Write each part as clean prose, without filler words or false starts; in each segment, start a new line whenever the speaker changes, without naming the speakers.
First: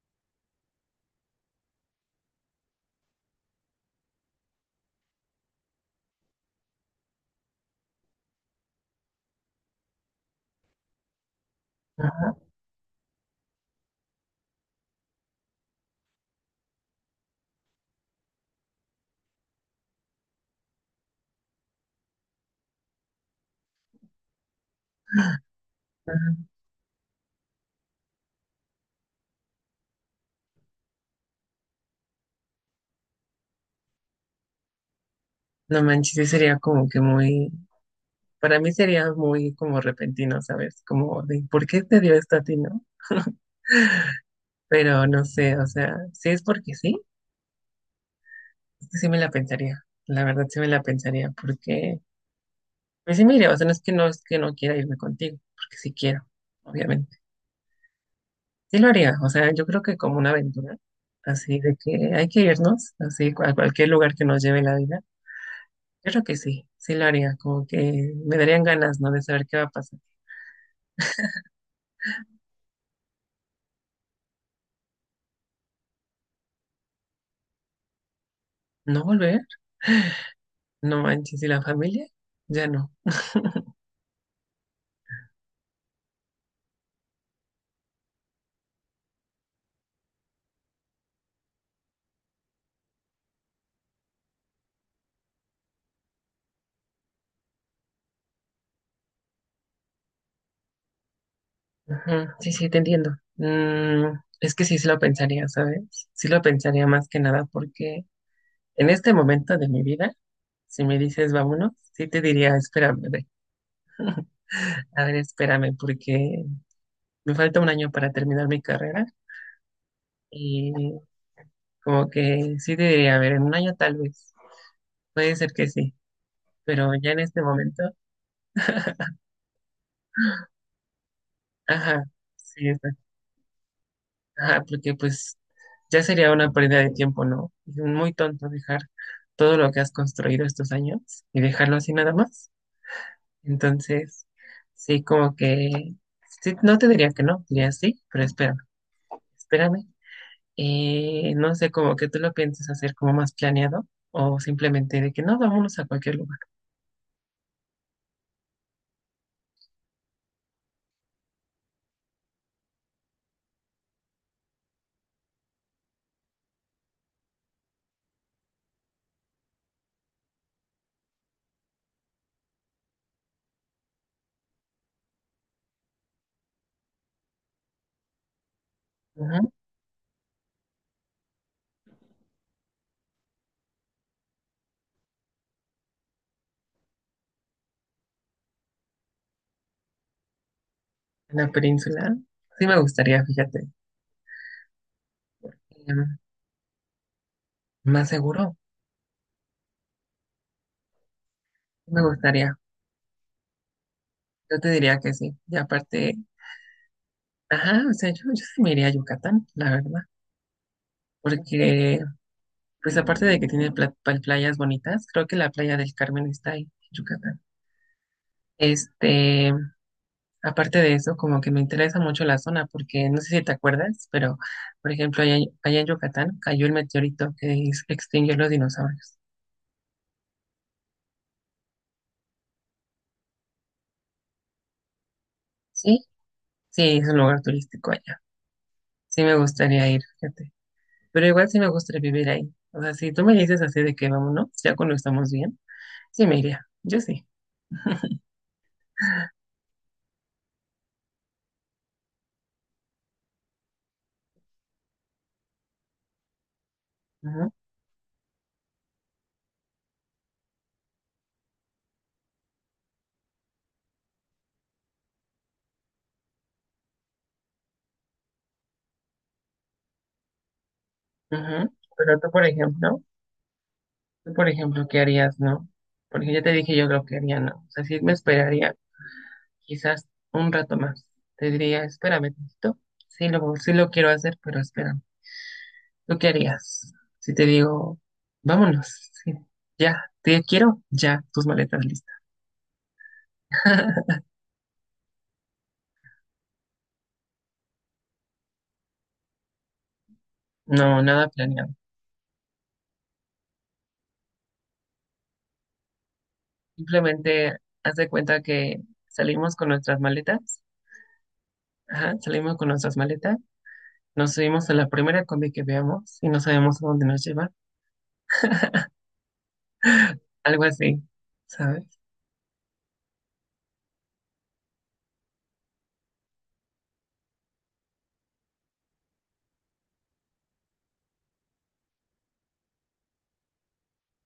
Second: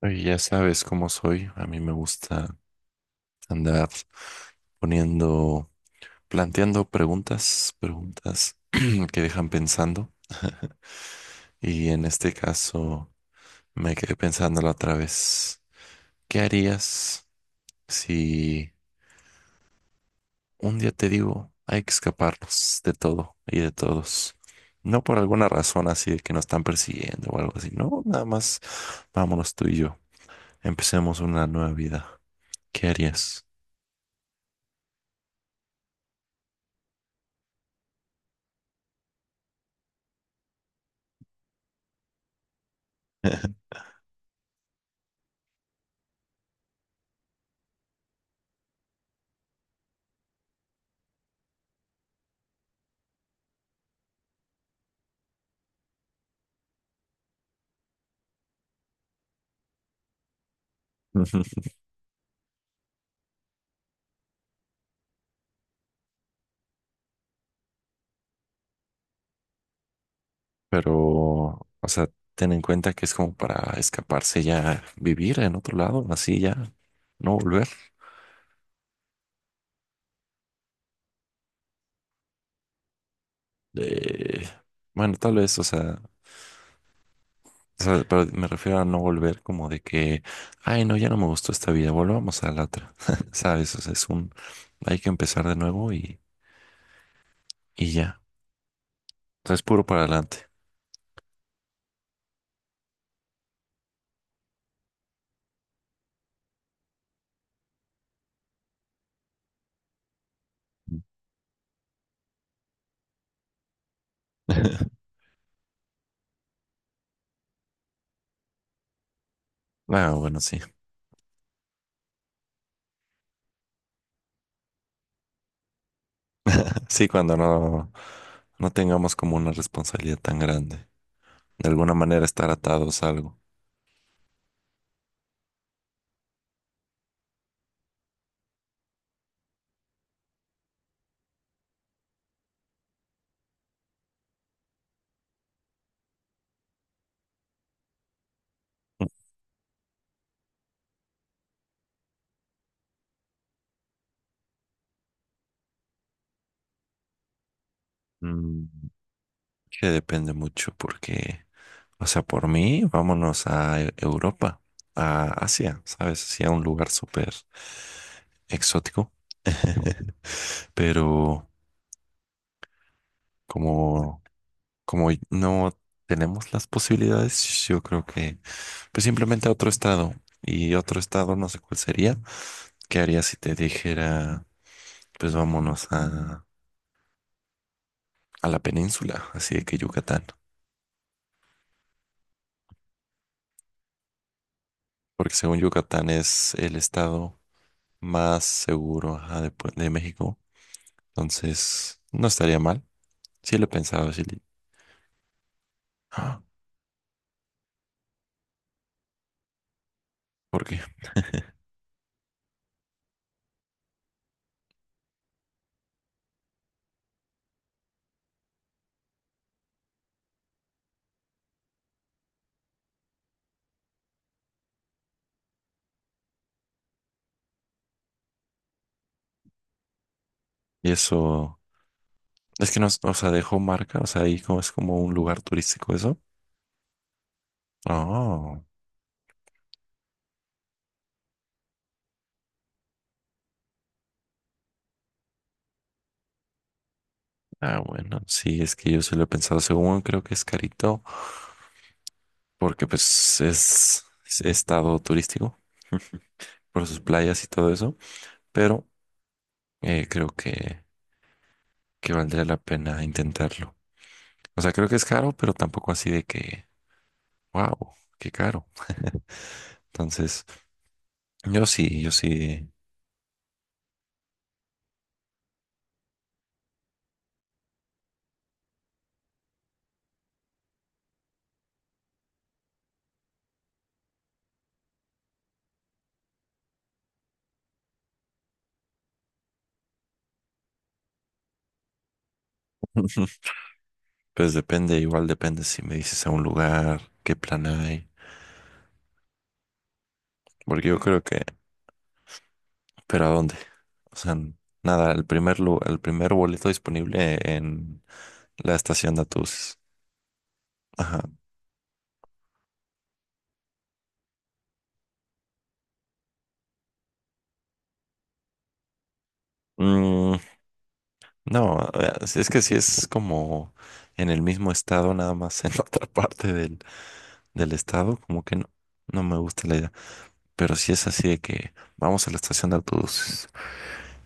Oye, ya sabes cómo soy. A mí me gusta andar poniendo, planteando preguntas, preguntas que dejan pensando. Y en este
Ajá,
caso me quedé pensándolo otra vez. ¿Qué harías si un día te digo hay que escaparnos de todo y de todos? No por alguna razón así de que
ajá.
nos están persiguiendo o algo así. No, nada más vámonos tú y yo. Empecemos una nueva vida. ¿Qué harías?
No manches, sí sería como que muy, para mí sería muy como repentino, ¿sabes? Como de, ¿por qué te dio esto a ti, no? Pero no sé, o sea, si es porque sí, es que sí me la pensaría, la verdad sí me la pensaría, porque, pues sí me iría, o sea, no es que no, es que no quiera irme contigo, porque sí quiero, obviamente. Sí lo haría, o sea, yo creo que como una aventura, así de que hay que irnos, así a cualquier lugar que nos lleve la vida, yo creo que sí, sí lo haría, como que me darían ganas, ¿no? De saber qué va a pasar.
Pero, o sea, ten en cuenta que es como para escaparse ya, vivir en otro lado, así ya, no volver.
¿No volver? No manches, ¿y la familia? Ya no.
Eh, bueno, tal vez, o sea, pero me refiero a no volver como de que, ay, no, ya no me gustó esta vida, volvamos a la otra, ¿sabes? O sea, es un, hay que empezar de nuevo y ya. O sea, es puro para adelante.
Ajá, sí, sí, te entiendo. Es que sí, sí lo pensaría, ¿sabes? Sí lo pensaría más que nada porque en este momento de mi vida, si me dices vámonos, sí te diría, espérame, a ver, espérame, porque me falta un año para terminar mi carrera
Ah, bueno, sí.
y como que sí te diría, a ver, en un año tal vez, puede ser que sí, pero
Sí,
ya en
cuando
este momento,
no, no tengamos como una responsabilidad tan grande. De alguna
ajá,
manera estar
sí,
atados a algo.
ajá, porque pues ya sería una pérdida de tiempo, ¿no? Es muy tonto dejar todo lo que has construido estos años y dejarlo así nada más. Entonces, sí, como que, sí, no te diría que no, diría sí, pero espérame, espérame. No sé, como que tú lo piensas hacer como más planeado o simplemente de que no, vámonos a cualquier lugar.
Mm. Que depende mucho porque, o sea, por mí, vámonos a Europa, a Asia, ¿sabes? Así a un lugar súper exótico. Pero como, como no tenemos las posibilidades, yo creo que pues simplemente
Ujú,
a otro estado. Y otro estado, no sé cuál sería. ¿Qué haría si te dijera, pues vámonos a la península, así de que Yucatán?
en la península, sí me gustaría, fíjate,
Porque según Yucatán
em,
es el estado
más
más
seguro,
seguro, ajá, después de México. Entonces,
me
no
gustaría.
estaría mal. Sí lo he pensado, sí.
Yo te diría que sí. Y aparte...
¡Ah!
Ajá, o sea, yo sí me iría a Yucatán, la verdad,
¿Por qué?
porque pues aparte de que tiene playas bonitas, creo que la playa del Carmen está ahí, en Yucatán. Este, aparte de eso, como que me interesa mucho la zona, porque no sé si te acuerdas, pero por ejemplo, allá, en Yucatán cayó el meteorito que extinguió los dinosaurios.
Y eso, es que no, o sea, dejó marca, o sea, ahí como es como un lugar turístico
¿Sí?
eso.
Sí, es un lugar turístico allá.
Oh,
Sí me gustaría ir, fíjate. Pero igual sí me gustaría vivir ahí. O sea, si tú me dices así de que vámonos, ya cuando estamos bien, sí me iría. Yo sí.
ah, bueno, sí, es que yo sí lo he pensado. Según creo que es carito, porque pues es estado turístico por sus playas y todo eso, pero creo que valdría la pena intentarlo. O sea, creo que es caro, pero tampoco así de que wow, qué caro. Entonces, yo
Ujú.
sí, yo
Pero tú, por
sí.
ejemplo, tú, por ejemplo, ¿qué harías, no? Porque ya te dije yo lo que haría, no. O sea, sí me esperaría quizás un rato más. Te diría, espérame tantito. Sí lo quiero hacer, pero espérame. ¿Tú qué harías? Si te digo, vámonos, sí, ya, te quiero, ya, tus maletas listas.
Pues depende, igual depende si me dices a un lugar, qué plan hay. Porque yo
No,
creo
nada
que,
planeado.
pero ¿a dónde? O sea, nada, el primer el primer boleto disponible
Simplemente haz
en
de cuenta
la
que
estación de
salimos con
autobuses.
nuestras maletas.
Ajá.
Ajá, salimos con nuestras maletas. Nos subimos a la primera combi que veamos y no sabemos a dónde nos lleva.
Mm,
Algo así,
no,
¿sabes?
si es que si es como en el mismo estado, nada más en otra parte del, del estado, como que no, no me gusta la idea. Pero si es así de que vamos a la estación de autobuses.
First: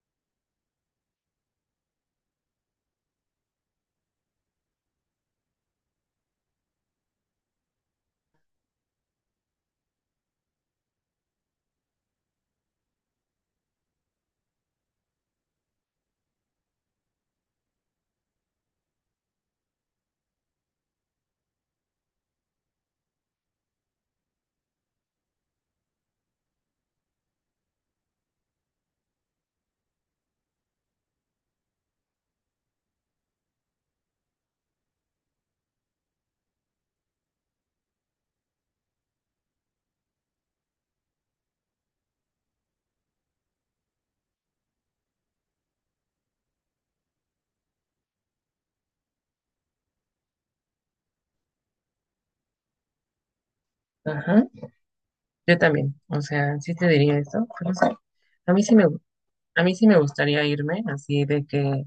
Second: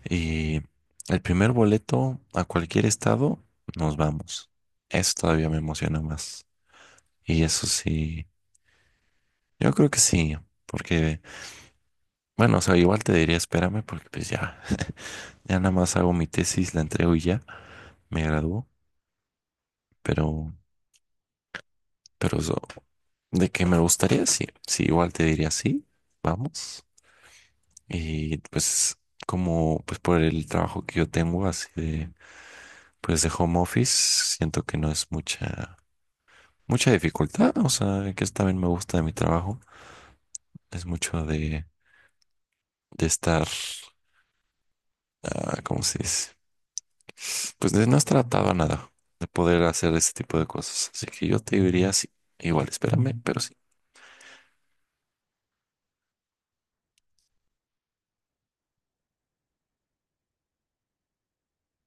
Y el primer boleto a cualquier estado, nos vamos. Eso todavía me emociona más. Y eso sí, yo creo que sí, porque, bueno, o sea, igual te diría espérame porque pues ya, ya nada más hago mi tesis, la entrego y ya, me gradúo, pero, pero eso, de que me gustaría, sí, sí, igual te diría sí, vamos. Y pues como, pues por el trabajo que yo tengo así de, pues de home office, siento que no es mucha mucha dificultad, o sea, que es también me gusta de mi trabajo, es mucho de estar, ah, ¿cómo se dice? Pues de no estar atado a nada, de poder hacer ese tipo de cosas. Así que yo te diría sí, igual, espérame, pero sí.
Ajá. Yo también, o sea, sí te diría eso, pero no sé. A mí sí me, gu- a mí sí me gustaría irme así de que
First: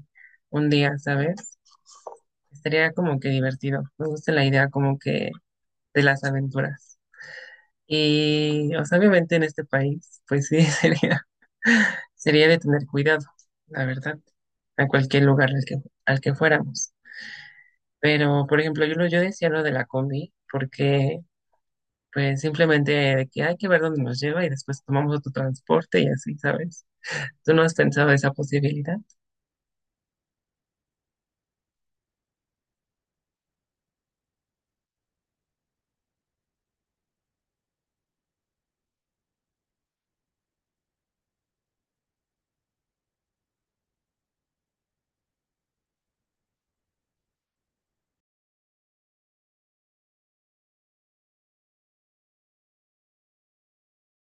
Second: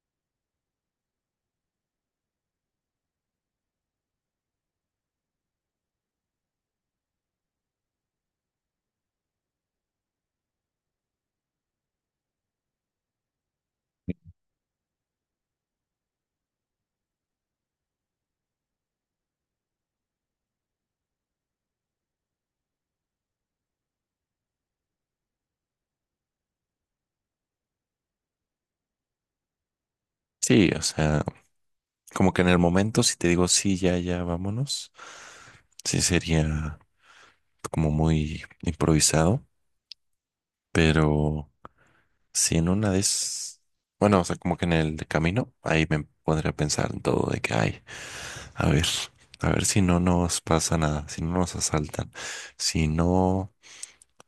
un día, ¿sabes? Estaría como que divertido. Me gusta la idea como que de las aventuras. Y, o sea, obviamente en este país, pues sí, sería, sería de tener cuidado, la verdad, a cualquier lugar al que fuéramos. Pero, por ejemplo, yo decía lo de la combi, porque pues simplemente de que hay que ver dónde nos lleva y después tomamos otro transporte y así, ¿sabes? Tú no has pensado esa posibilidad,
Sí, o sea, como que en el momento, si te digo sí, ya, ya, vámonos, sí sería como muy improvisado, pero si en una de esas, bueno, o sea, como que en el camino, ahí me pondría a pensar en todo de que hay. A ver, a ver si no nos pasa nada, si no nos asaltan, si no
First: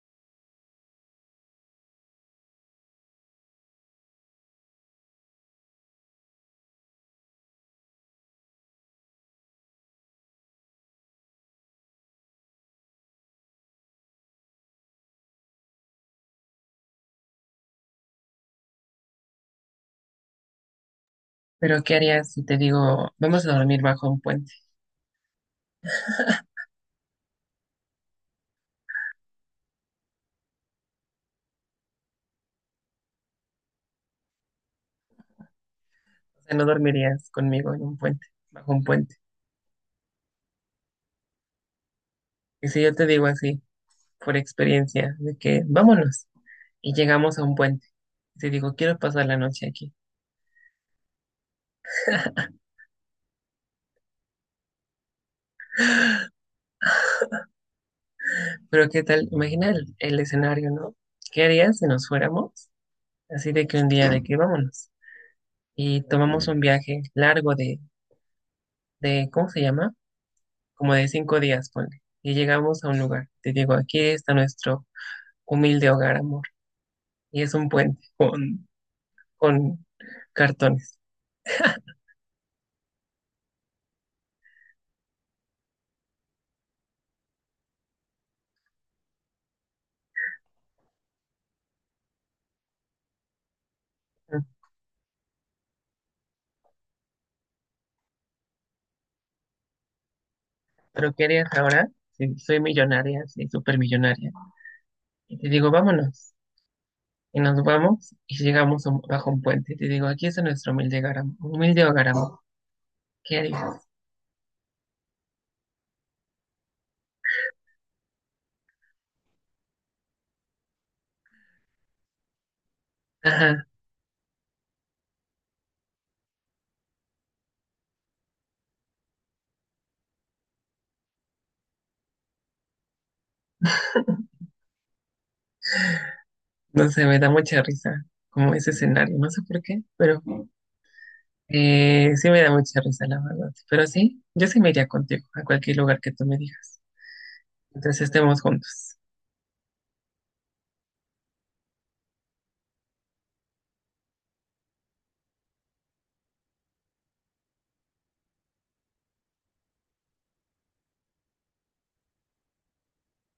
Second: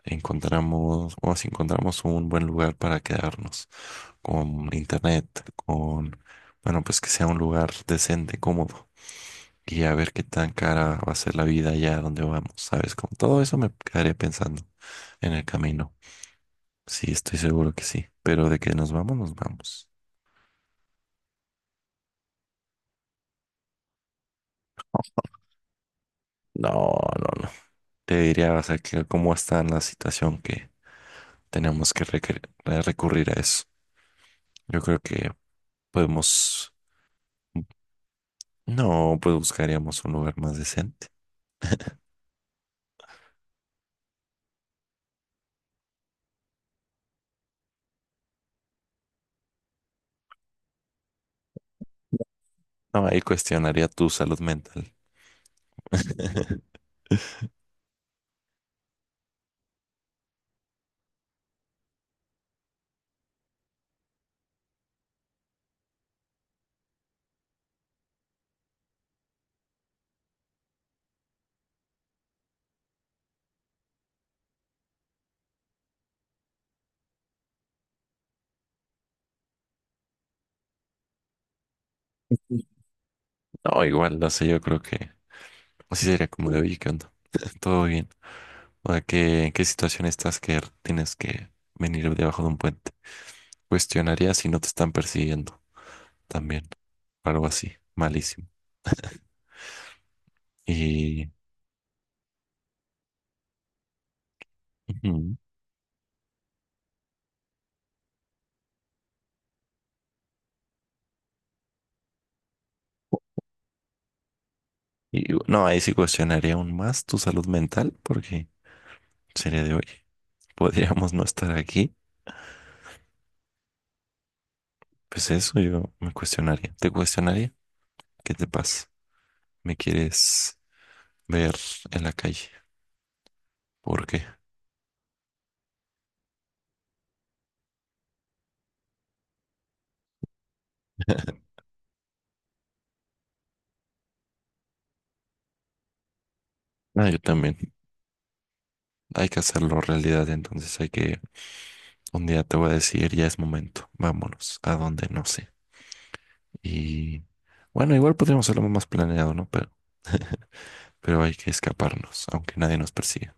encontramos o si encontramos un buen lugar para quedarnos, con internet, con, bueno, pues que sea un lugar decente, cómodo, y a ver qué tan cara va a ser la vida allá donde vamos, ¿sabes? Con todo eso me quedaré pensando en el camino. Sí, estoy seguro que sí, pero de que nos vamos, nos vamos.
pero ¿qué harías si te digo, vamos a dormir bajo un puente?
No, no, no. Te diría, o sea, que cómo está la situación que tenemos que recurrir a eso. Yo creo que
O sea, no
podemos,
dormirías conmigo en un puente, bajo un puente.
no, pues buscaríamos un lugar más decente.
Y si yo te digo así, por experiencia, de que vámonos y llegamos a un puente, y te digo, quiero pasar la noche aquí.
No, ahí cuestionaría tu salud mental.
Pero ¿qué tal? Imagina el escenario, ¿no? ¿Qué harías si nos fuéramos? Así de que un día de que vámonos y tomamos un viaje largo de ¿cómo se llama? Como de 5 días, ponle. Y llegamos a un lugar. Te digo, aquí está nuestro humilde hogar, amor. Y es un puente con cartones.
No, igual, no sé, yo creo que así sería como de, oye, ¿qué onda? Todo bien. O sea, ¿qué, en qué situación estás que tienes que venir debajo de un puente? Cuestionaría si no te están persiguiendo también. Algo así, malísimo.
Pero ¿qué
Y,
harías ahora? Sí, soy millonaria, soy súper millonaria.
ujú,
Y te digo, vámonos. Y nos vamos y llegamos bajo un puente. Y te digo, aquí está nuestro humilde hogar, amor. Humilde hogar, amor. ¿Qué harías?
y no, ahí sí cuestionaría aún más tu salud mental porque sería de, oye, podríamos no estar aquí.
Ajá.
Pues eso yo me cuestionaría. ¿Te cuestionaría? ¿Qué te pasa? ¿Me quieres ver en la calle? ¿Por qué?
No sé, me da mucha risa como ese escenario. No sé por qué, pero Sí me da mucha risa, la verdad. Pero sí, yo sí me iría contigo a cualquier lugar que tú me digas.
Ah, yo también.
Entonces estemos juntos.
Hay que hacerlo realidad, entonces hay que... Un día te voy a decir, ya es momento, vámonos, a dónde no sé. Y bueno, igual podríamos hacerlo más planeado, ¿no? Pero, pero hay que escaparnos, aunque nadie nos persiga.